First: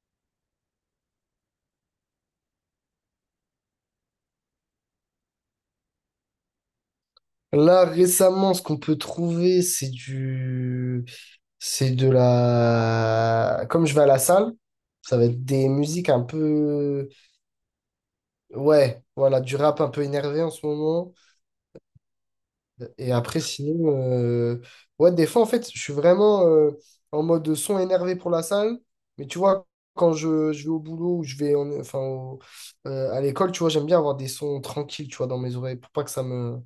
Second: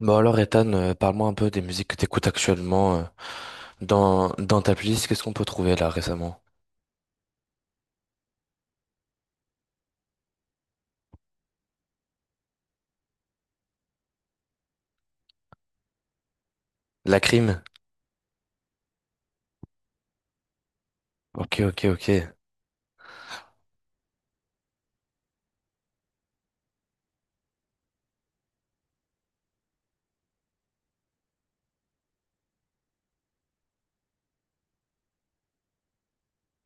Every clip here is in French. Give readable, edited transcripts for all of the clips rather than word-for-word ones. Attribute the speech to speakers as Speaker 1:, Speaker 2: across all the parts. Speaker 1: Bon alors Ethan, parle-moi un peu des musiques que t'écoutes actuellement, dans ta playlist. Qu'est-ce qu'on peut trouver là récemment?
Speaker 2: Là, récemment, ce qu'on peut trouver, c'est du... C'est de la... Comme je vais à la salle, ça va être des musiques un peu...
Speaker 1: La crime?
Speaker 2: Ouais, voilà, du rap un peu énervé en ce moment.
Speaker 1: Ok, ok, ok.
Speaker 2: Et après, sinon... Ouais, des fois, en fait, je suis vraiment en mode son énervé pour la salle. Mais tu vois, quand je vais au boulot ou je vais en- enfin, au- à l'école, tu vois, j'aime bien avoir des sons tranquilles, tu vois, dans mes oreilles pour pas que ça me...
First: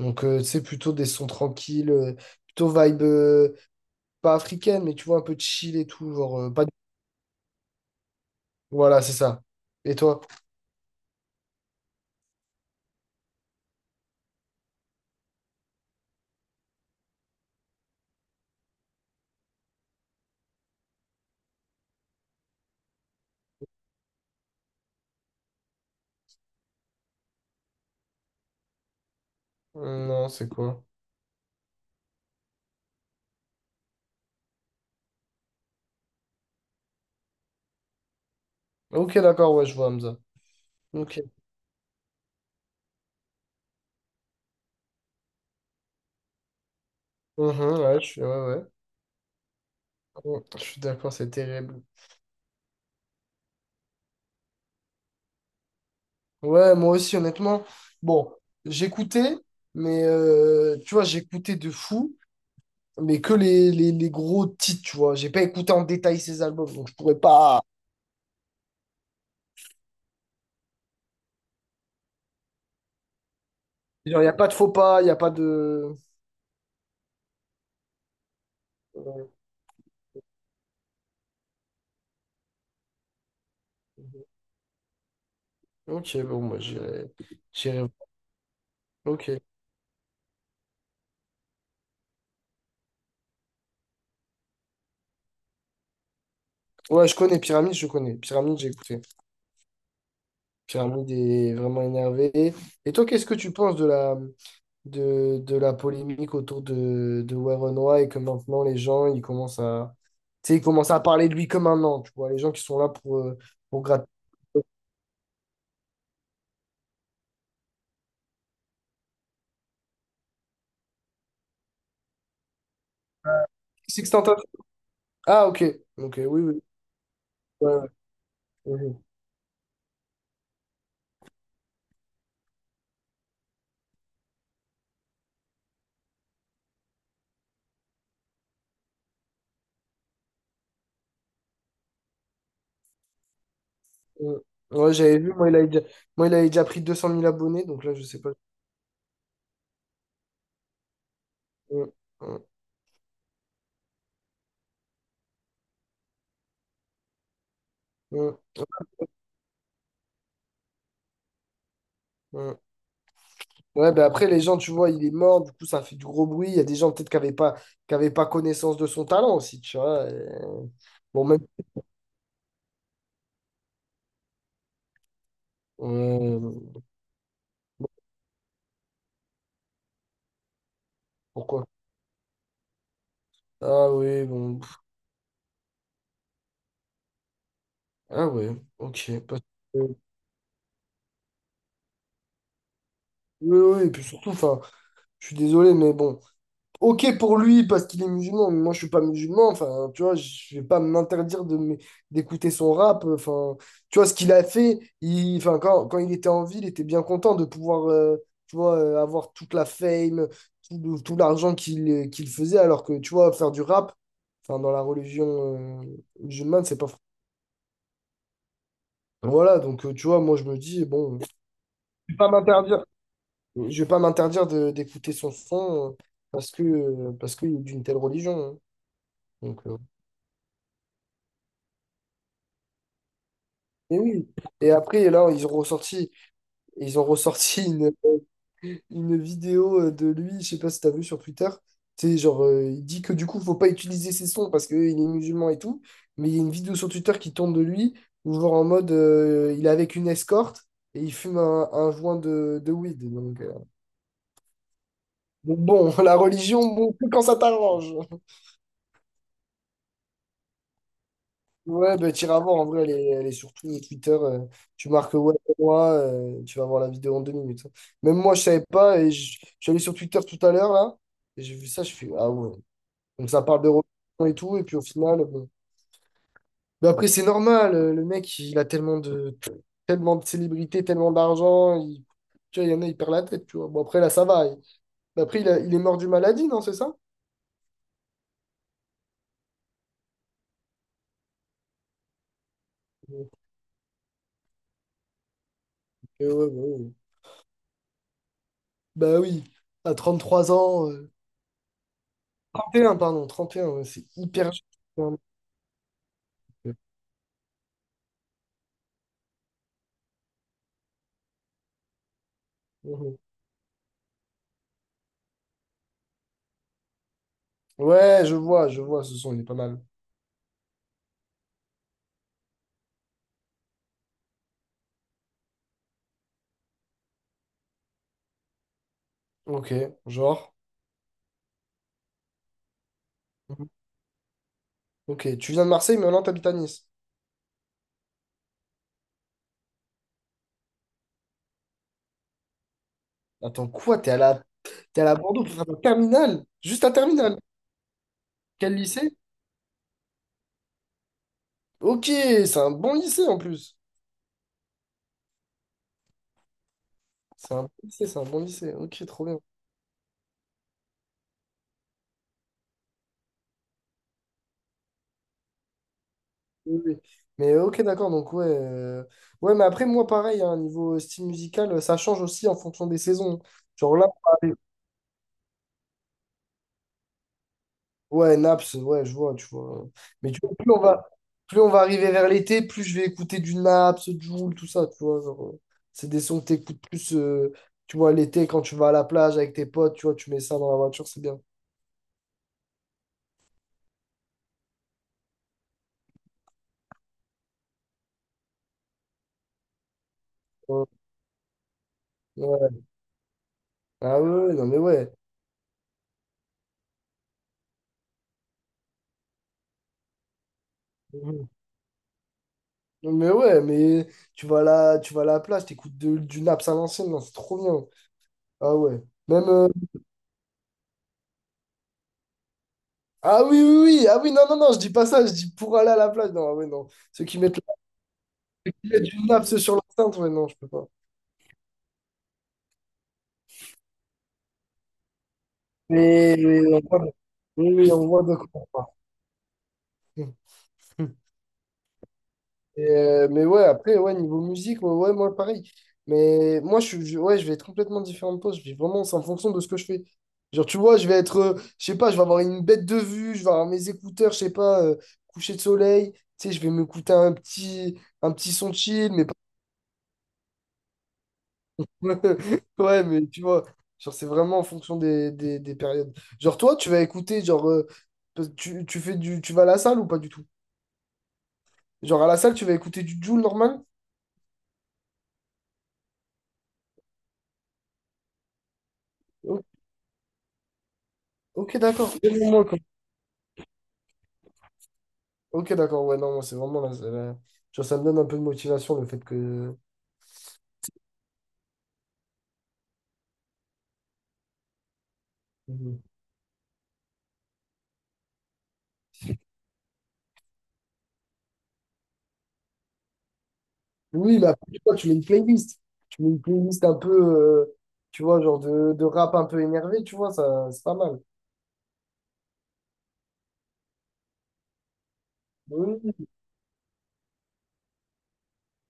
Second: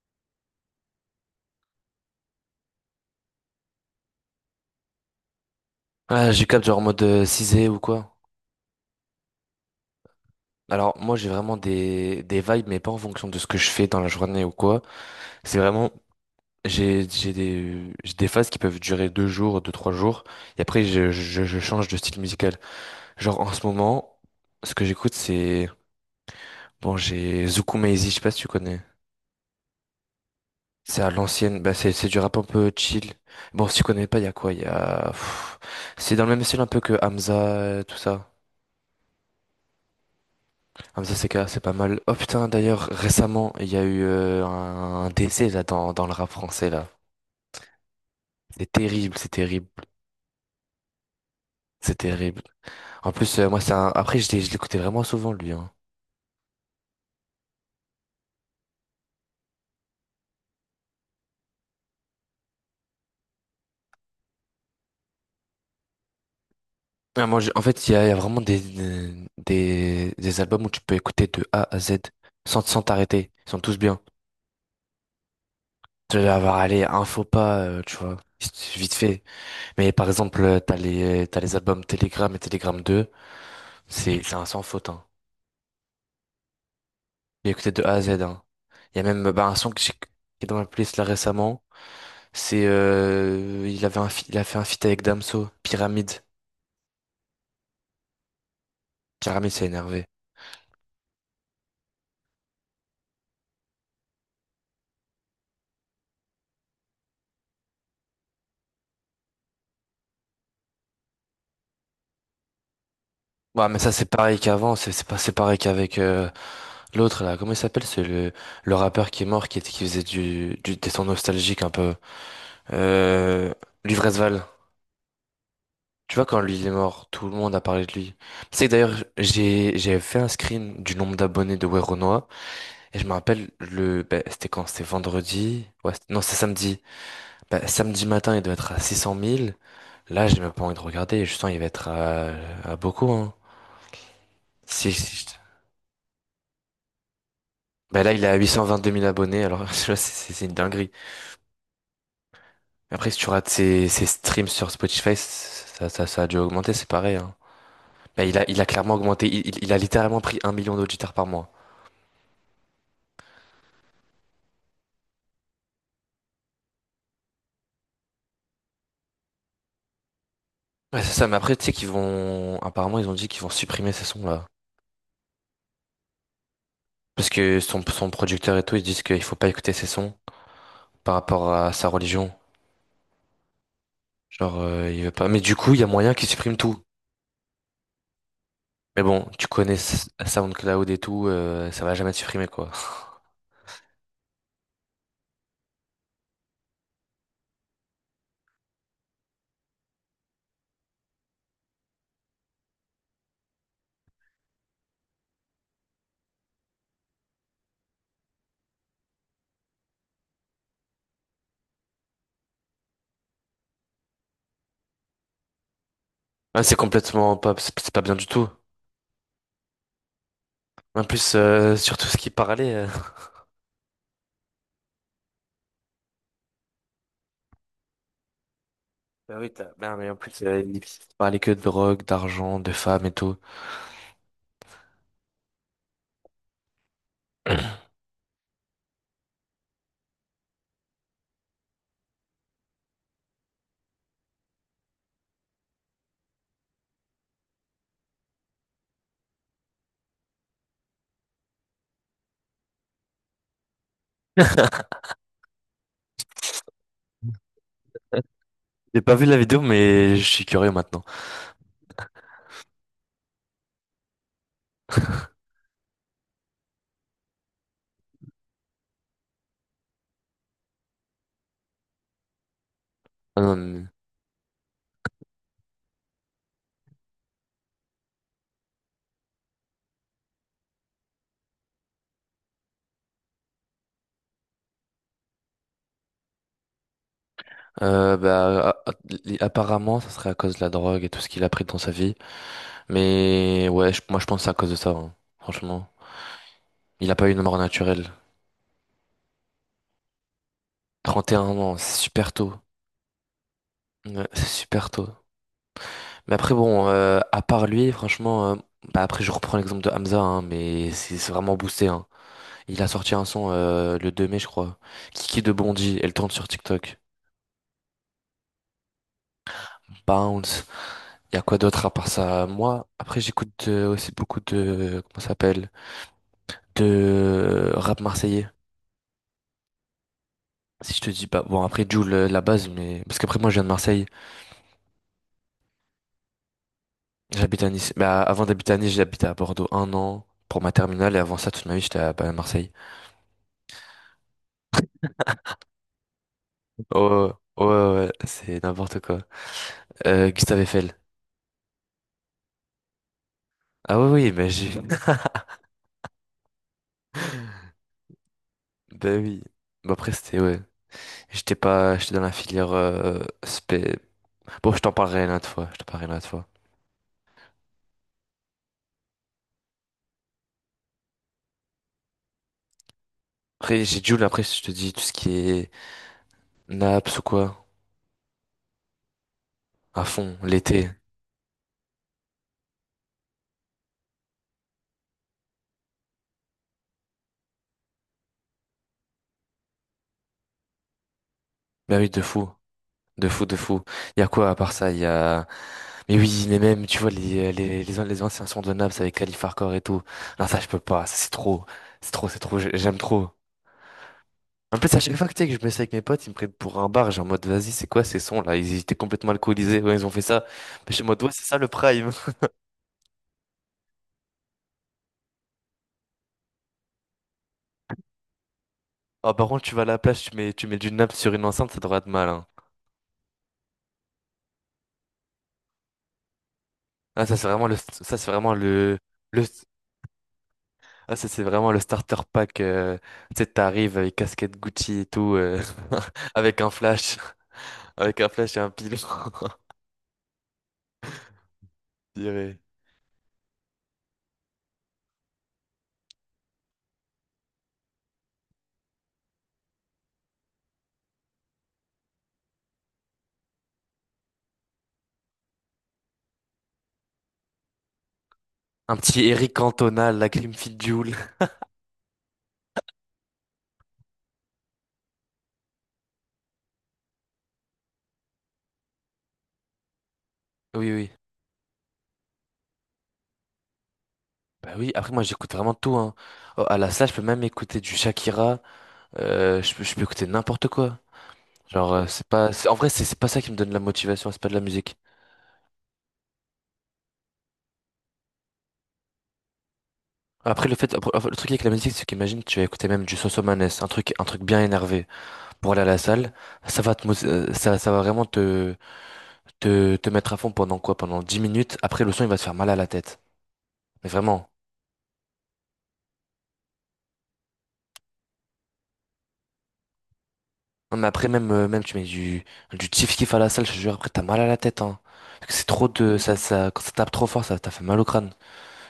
Speaker 2: Donc, c'est plutôt des sons tranquilles, plutôt vibe, pas africaine, mais tu vois, un peu chill et tout.
Speaker 1: Ah
Speaker 2: Genre,
Speaker 1: je capte
Speaker 2: pas...
Speaker 1: genre en mode cisé ou quoi?
Speaker 2: Voilà, c'est ça. Et toi?
Speaker 1: Alors moi j'ai vraiment des vibes mais pas en fonction de ce que je fais dans la journée ou quoi. C'est vraiment, j'ai des phases qui peuvent durer deux jours, deux trois jours, et après je change de style musical. Genre en ce moment, ce que j'écoute, c'est, bon, j'ai Zouk Maizy, je sais pas si tu connais.
Speaker 2: Non, c'est quoi?
Speaker 1: C'est à l'ancienne, bah c'est du rap un peu chill. Bon, si tu connais pas, il y a quoi? Il y a... pff, C'est dans le même style un peu que Hamza, tout ça.
Speaker 2: Ok, d'accord, ouais, je vois Hamza.
Speaker 1: Hamza
Speaker 2: Ok.
Speaker 1: CK, c'est pas mal. Oh putain, d'ailleurs, récemment, il y a eu un décès là, dans le rap français là.
Speaker 2: Mhm, ouais, je suis, ouais, ouais.
Speaker 1: C'est terrible, c'est terrible,
Speaker 2: Ouais, je suis d'accord, c'est terrible.
Speaker 1: c'est terrible. En plus, moi, après, je l'écoutais vraiment souvent lui. Hein.
Speaker 2: Ouais, moi aussi, honnêtement. Bon, j'écoutais, mais tu vois, j'écoutais de fou, mais que les gros titres, tu vois. J'ai pas écouté en détail ces albums, donc je pourrais
Speaker 1: Ah, moi,
Speaker 2: pas.
Speaker 1: en fait, il y a vraiment des albums où tu peux écouter de A à Z sans t'arrêter. Ils sont tous bien.
Speaker 2: Genre, il n'y a pas de faux pas, il n'y a pas de.
Speaker 1: Tu vas avoir, allez, un faux pas, tu vois, vite vite fait. Mais par exemple, t'as les albums Telegram et Telegram 2, c'est un sans faute, hein.
Speaker 2: Ok, bon, moi j'irai.
Speaker 1: J'ai écouté de
Speaker 2: J'irai.
Speaker 1: A à Z, hein. Il y a même,
Speaker 2: Ok.
Speaker 1: bah, un son qui est dans ma playlist là récemment, c'est, il avait il a fait un feat avec Damso, Pyramide.
Speaker 2: Ouais, je connais. Pyramide, j'ai écouté.
Speaker 1: Pyramide, c'est énervé.
Speaker 2: Pyramide est vraiment énervé. Et toi, qu'est-ce que tu penses de la, de la polémique autour de Warren White, et que maintenant les gens, ils commencent à, tu sais, ils commencent à parler de lui comme un an, tu vois, les gens qui sont là
Speaker 1: Ouais, mais
Speaker 2: pour
Speaker 1: ça
Speaker 2: gratter.
Speaker 1: c'est pareil qu'avant, c'est pas c'est pareil qu'avec l'autre là, comment il s'appelle? C'est le rappeur qui est mort, qui faisait du des sons nostalgiques un peu. Euh, Luvresval.
Speaker 2: Sextantation. Ah, ok.
Speaker 1: Tu
Speaker 2: Ok,
Speaker 1: vois, quand
Speaker 2: oui,
Speaker 1: lui
Speaker 2: oui.
Speaker 1: il est mort, tout le monde a
Speaker 2: Ouais,
Speaker 1: parlé
Speaker 2: ouais.
Speaker 1: de lui. C'est que
Speaker 2: Mhm.
Speaker 1: d'ailleurs, j'ai fait un screen du nombre d'abonnés de Weronoa. Et je me rappelle, le ben, c'était quand? C'était vendredi? Ouais, non, c'est samedi. Ben, samedi matin, il devait être à 600 000. Là, j'ai même pas envie de regarder. Je sens qu'il va être à beaucoup. Hein.
Speaker 2: Mhm.
Speaker 1: Si,
Speaker 2: Ouais,
Speaker 1: si,
Speaker 2: j'avais vu, moi il, a déjà... Moi, il avait déjà pris 200 000 abonnés, donc là,
Speaker 1: ben
Speaker 2: je
Speaker 1: là,
Speaker 2: sais
Speaker 1: il
Speaker 2: pas.
Speaker 1: est à 2 000 abonnés. Alors, tu vois, c'est une dinguerie.
Speaker 2: Mhm.
Speaker 1: Mais après, si tu rates ses streams sur Spotify, ça a dû augmenter. C'est pareil. Hein. Ben,
Speaker 2: Mhm.
Speaker 1: il a clairement augmenté. Il a littéralement pris 1 million d'auditeurs par mois.
Speaker 2: Mhm. Ouais, ben après, les gens, tu vois, il est mort, du coup, ça fait du gros bruit. Il y a des gens peut-être qui n'avaient pas, qui avaient pas connaissance de son talent aussi, tu vois.
Speaker 1: Ouais, c'est
Speaker 2: Bon,
Speaker 1: ça, mais
Speaker 2: même.
Speaker 1: après, tu sais qu'ils vont. Apparemment, ils ont dit qu'ils vont supprimer ces sons-là.
Speaker 2: euh,
Speaker 1: Parce que son producteur et tout, ils disent qu'il faut pas écouter ces sons par rapport
Speaker 2: Pourquoi?
Speaker 1: à sa religion.
Speaker 2: Ah oui, bon.
Speaker 1: Genre, il veut pas. Mais du coup, il y a moyen qu'ils suppriment tout.
Speaker 2: Ah ouais,
Speaker 1: Mais
Speaker 2: ok.
Speaker 1: bon,
Speaker 2: Parce
Speaker 1: tu connais
Speaker 2: que-
Speaker 1: SoundCloud et tout, ça va jamais être supprimé, quoi.
Speaker 2: oui, oui, et puis surtout, enfin, je suis désolé, mais bon. Ok pour lui parce qu'il est musulman, mais moi je suis pas musulman, enfin tu vois, je vais pas m'interdire de m- d'écouter son rap, enfin tu vois ce qu'il a fait, il, enfin quand, quand il était en ville, il était bien content de pouvoir tu vois avoir toute la fame, tout, le- tout l'argent qu'il faisait alors que tu vois faire du rap, enfin dans la religion euh,
Speaker 1: Ouais,
Speaker 2: musulmane,
Speaker 1: c'est
Speaker 2: c'est pas
Speaker 1: complètement pas. C'est pas bien du tout.
Speaker 2: voilà, donc tu vois, moi je me dis
Speaker 1: En
Speaker 2: bon,
Speaker 1: plus, sur tout
Speaker 2: je
Speaker 1: ce
Speaker 2: vais
Speaker 1: qui
Speaker 2: pas
Speaker 1: parlait.
Speaker 2: m'interdire, je vais pas m'interdire de- d'écouter son parce que parce qu'il est d'une telle religion. Hein.
Speaker 1: Bah oui,
Speaker 2: Donc,
Speaker 1: bah, mais en plus, il parlait que de drogue, d'argent, de femmes et tout.
Speaker 2: et oui. Et après, là, ils ont ressorti une vidéo de lui, je sais pas si t'as vu sur Twitter. Tu sais, genre, il dit que du coup, faut pas utiliser ses sons parce qu'il est musulman et tout. Mais il y a une vidéo sur Twitter qui tourne de lui, où genre en mode, il est avec une escorte et il fume un joint de weed. Donc bon, la religion, bon, que quand ça t'arrange.
Speaker 1: J'ai pas vu la vidéo, mais je suis curieux maintenant.
Speaker 2: Ouais, bah, t'iras voir, en vrai, elle est surtout Twitter. Tu marques ouais, moi, tu vas voir la vidéo en 2 minutes. Hein. Même moi, je savais pas, et je suis allé sur Twitter tout à l'heure, là, et j'ai vu ça, je fais, ah ouais. Donc
Speaker 1: Ah
Speaker 2: ça parle de
Speaker 1: non,
Speaker 2: Robinson et tout, et puis au final, bon. Mais après, c'est normal, le mec, il a tellement de célébrités, tellement d'argent, il, tu vois, il y en a, il perd la tête, tu vois. Bon, après, là, ça va. Il- mais après, il, a- il est mort d'une maladie, non, c'est ça?
Speaker 1: Bah, apparemment, ça serait à cause de la drogue et tout ce qu'il a pris dans sa vie. Mais ouais, moi je pense que c'est à cause de ça, hein. Franchement.
Speaker 2: Ouais, ouais, ouais.
Speaker 1: Il a pas eu une mort naturelle.
Speaker 2: Bah oui, à 33 ans.
Speaker 1: 31 ans, c'est super tôt.
Speaker 2: 31, pardon, 31, ouais, c'est
Speaker 1: Ouais, c'est
Speaker 2: hyper... cher.
Speaker 1: super tôt. Mais après, bon, à part lui, franchement, bah après, je reprends l'exemple de Hamza, hein, mais c'est vraiment boosté, hein. Il a sorti
Speaker 2: Mhm.
Speaker 1: un son le 2 mai, je crois. Kiki de Bondy, elle tourne sur TikTok.
Speaker 2: Ouais, je vois, ce son, il est pas mal.
Speaker 1: Bounce. Il y a quoi d'autre à part ça? Moi, après, j'écoute, aussi beaucoup de. Comment ça s'appelle? De rap marseillais.
Speaker 2: Ok, genre...
Speaker 1: Si je te dis, bah bon, après Jul, la base, mais parce qu'après moi je viens de
Speaker 2: Mhm.
Speaker 1: Marseille,
Speaker 2: Ok, tu viens de Marseille, mais maintenant t'habites à Nice.
Speaker 1: j'habite à Nice. Bah, avant d'habiter à Nice, j'habitais à Bordeaux un an pour ma terminale et avant ça toute ma vie j'étais à, bah, à Marseille.
Speaker 2: Attends, quoi? T'es à la Bordeaux pour faire un terminal? Juste un
Speaker 1: Oh
Speaker 2: terminal?
Speaker 1: ouais, ouais, ouais, c'est
Speaker 2: Quel
Speaker 1: n'importe
Speaker 2: lycée?
Speaker 1: quoi. Gustave Eiffel.
Speaker 2: Ok, c'est un bon lycée en plus.
Speaker 1: Ah oui, oui, mais j'ai.
Speaker 2: C'est un bon lycée, c'est un bon lycée. Ok,
Speaker 1: Bah
Speaker 2: trop bien.
Speaker 1: oui. Bah après c'était ouais. J'étais pas, j'étais dans la filière bon, je t'en parlerai une autre fois. Je t'en parlerai une autre fois.
Speaker 2: Oui, oui. Mais ok, d'accord, donc ouais. Ouais, mais après, moi, pareil, hein, niveau style musical, ça change aussi en fonction des saisons.
Speaker 1: Après
Speaker 2: Genre
Speaker 1: j'ai
Speaker 2: là,
Speaker 1: Jul. Après je te dis tout ce qui est Naps ou quoi
Speaker 2: ouais, Naps, ouais, je vois, tu vois.
Speaker 1: à
Speaker 2: Mais
Speaker 1: fond
Speaker 2: tu vois,
Speaker 1: l'été.
Speaker 2: plus on va arriver vers l'été, plus je vais écouter du Naps, Jul, tout ça, tu vois. Genre, c'est des sons que t'écoutes plus, tu vois, l'été, quand tu vas à la plage avec tes potes, tu vois, tu mets ça dans la voiture, c'est bien.
Speaker 1: Bah oui de fou. De fou, de fou. Il y a quoi à part ça? Il y a. Mais oui, mais même, tu vois, les anciens sons de Naps avec Calif Hardcore et tout. Non, ça, je peux
Speaker 2: Ouais.
Speaker 1: pas. Ça, c'est trop. C'est trop, c'est trop.
Speaker 2: Ouais.
Speaker 1: J'aime trop.
Speaker 2: Ah ouais, ouais, non mais
Speaker 1: En plus, à
Speaker 2: ouais.
Speaker 1: chaque fois que, tu sais, que je me suis avec mes potes, ils me prennent pour un bar. J'ai en mode, vas-y, c'est quoi ces sons là? Ils étaient complètement alcoolisés. Ouais, ils ont fait ça. Mais je suis en mode, ouais, c'est
Speaker 2: Mhm.
Speaker 1: ça le prime.
Speaker 2: Non, mais ouais, mais tu vas là, tu vas à la plage, t'écoutes de- du Naps à l'ancienne, non, c'est trop bien. Ah ouais.
Speaker 1: Ah,
Speaker 2: Même
Speaker 1: par contre, tu vas à la plage, tu mets du Naps sur une enceinte, ça devrait être mal. Hein.
Speaker 2: ah oui, oui, oui, ah oui, non, non, non, je dis pas ça, je dis pour aller à la plage. Non, ah ouais, non. Ceux qui mettent,
Speaker 1: C'est vraiment
Speaker 2: la- mettent du
Speaker 1: le,
Speaker 2: Naps sur l'enceinte, ouais, non, je peux pas.
Speaker 1: Ah, ça, c'est vraiment le starter pack. Tu sais, t'arrives avec casquette Gucci et tout,
Speaker 2: Mais
Speaker 1: avec
Speaker 2: mais
Speaker 1: un
Speaker 2: on voit,
Speaker 1: flash,
Speaker 2: oui, oui, on
Speaker 1: avec
Speaker 2: voit
Speaker 1: un
Speaker 2: de quoi
Speaker 1: flash et
Speaker 2: on
Speaker 1: un
Speaker 2: parle.
Speaker 1: pilon. Je dirais.
Speaker 2: Et, mais ouais, après, ouais, niveau musique, ouais, ouais, moi pareil. Mais moi, je, suis- je- ouais, je vais être complètement différent de toi. Je vais vraiment, c'est en fonction de ce que je fais. Genre, tu vois, je vais être, je sais pas, je vais avoir une bête de vue, je vais avoir mes écouteurs, je sais pas, coucher de soleil. Tu sais, je vais m'écouter un petit son
Speaker 1: Un
Speaker 2: chill,
Speaker 1: petit
Speaker 2: mais pas...
Speaker 1: Eric Cantona, la Clim Joule.
Speaker 2: Ouais, mais tu vois, genre, c'est vraiment en fonction des périodes. Genre, toi, tu vas écouter, genre, tu, tu fais du, tu vas à la salle ou pas du tout?
Speaker 1: Oui, oui.
Speaker 2: Genre à la salle, tu vas écouter du Jul normal?
Speaker 1: Bah oui, après, moi, j'écoute vraiment tout, hein. Oh, à la salle, je peux même écouter du Shakira.
Speaker 2: O-
Speaker 1: Je peux écouter n'importe quoi.
Speaker 2: ok,
Speaker 1: Genre,
Speaker 2: d'accord.
Speaker 1: c'est
Speaker 2: Même
Speaker 1: pas,
Speaker 2: moi,
Speaker 1: en
Speaker 2: quoi.
Speaker 1: vrai, c'est pas ça qui me donne la motivation, c'est pas de la musique.
Speaker 2: Ok, d'accord. Ouais, non, moi, c'est vraiment. La- la- genre, ça me donne un peu de motivation le fait que.
Speaker 1: Après, le fait, après, le truc avec la musique, c'est qu'imagine, tu vas écouter même du Sosomanes, un truc bien énervé. Pour aller à la
Speaker 2: Mhm.
Speaker 1: salle, ça va vraiment te, mettre à fond pendant quoi? Pendant 10 minutes. Après, le son, il va te faire mal à la tête. Mais
Speaker 2: Oui, mais
Speaker 1: vraiment.
Speaker 2: après, tu vois, tu mets une playlist. Tu mets une playlist un peu. Tu vois, genre de rap un peu énervé, tu vois, ça, c'est pas
Speaker 1: Non, mais
Speaker 2: mal.
Speaker 1: après, même, même tu mets du kiff kiff à la salle, je te jure, après, t'as mal à la tête, hein. Parce que c'est trop de,
Speaker 2: Oui.
Speaker 1: ça, quand ça tape trop fort, ça t'a fait mal au crâne.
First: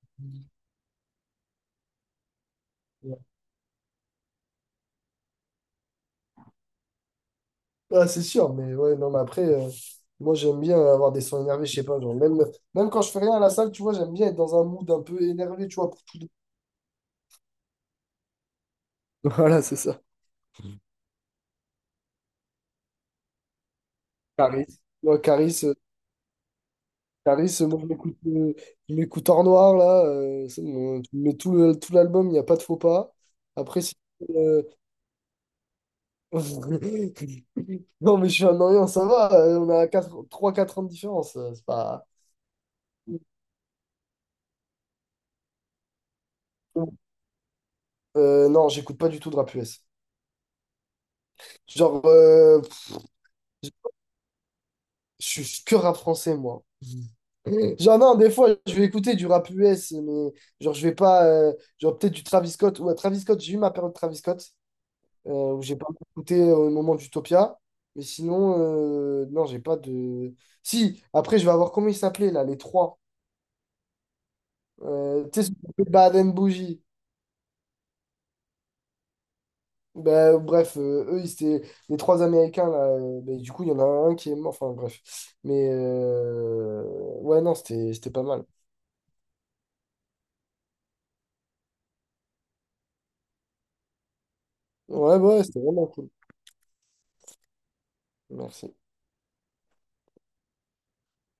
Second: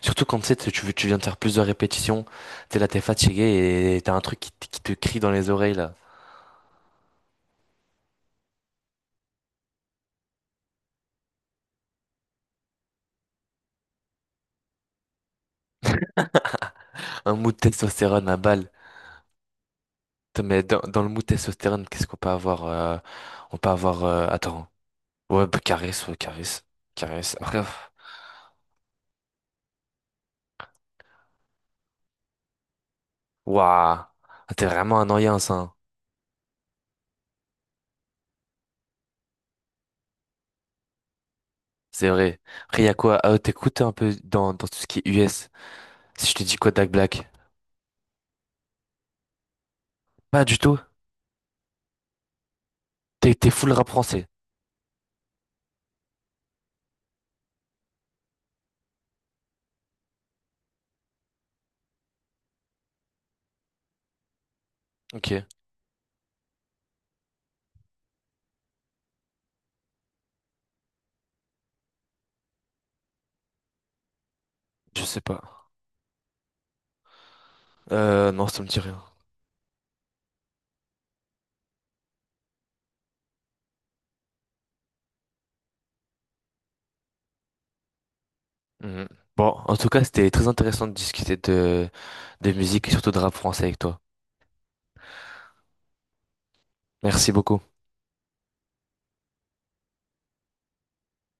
Speaker 1: Surtout quand, tu sais, tu viens de faire plusieurs répétitions, t'es là, t'es
Speaker 2: Ouais.
Speaker 1: fatigué et t'as un truc qui te crie dans les oreilles, là.
Speaker 2: Ah, c'est sûr, mais ouais, non, mais après, moi j'aime bien avoir des sons énervés, je sais pas, genre même, même quand je fais rien à la salle, tu vois, j'aime bien être dans un mood un peu énervé, tu vois, pour tout.
Speaker 1: Un mou de testostérone à balle.
Speaker 2: Voilà, c'est ça.
Speaker 1: Putain, mais dans le mou de testostérone, qu'est-ce qu'on peut avoir, attends.
Speaker 2: Caris. Ouais,
Speaker 1: Ouais, bah,
Speaker 2: Caris,
Speaker 1: Caresse, ouais, Caresse, Caresse. Après,
Speaker 2: Caris, moi je m'écoute Art Noir là, c'est mon- tu mets tout le- tout l'album, il n'y a pas de faux pas. Après, si.
Speaker 1: waouh,
Speaker 2: euh,
Speaker 1: t'es vraiment un annoyance, hein.
Speaker 2: non, mais je suis un Orient, ça va, on a trois quatre ans de différence, c'est pas.
Speaker 1: C'est vrai. Après, y a quoi? T'écoutes un peu dans tout ce qui est US. Si je te dis Kodak Black.
Speaker 2: Non, j'écoute pas du tout de rap US.
Speaker 1: Pas du tout.
Speaker 2: Genre,
Speaker 1: T'es full rap français.
Speaker 2: je suis que rap français moi. Genre, non, des fois, je vais écouter du rap US, mais genre, je vais pas. Genre, peut-être du Travis Scott. Ouais, Travis Scott, j'ai eu ma période Travis Scott.
Speaker 1: Ok,
Speaker 2: Où j'ai pas mal écouté au moment d'Utopia. Mais sinon, non, j'ai pas de. Si, après, je vais avoir comment ils s'appelaient là, les trois.
Speaker 1: je sais pas.
Speaker 2: Tu sais, ceux qui Baden Bougie.
Speaker 1: Non, ça me dit rien.
Speaker 2: Ben, bref, eux, ils étaient les trois Américains là. Ben, du coup, il y en a un qui est mort. Enfin, bref. Mais ouais, non, c'était pas mal.
Speaker 1: Mhm. Bon, en tout cas, c'était très intéressant de discuter de musique et surtout de rap français avec toi.
Speaker 2: Ouais, ouais, c'était vraiment cool.
Speaker 1: Merci beaucoup.
Speaker 2: Merci.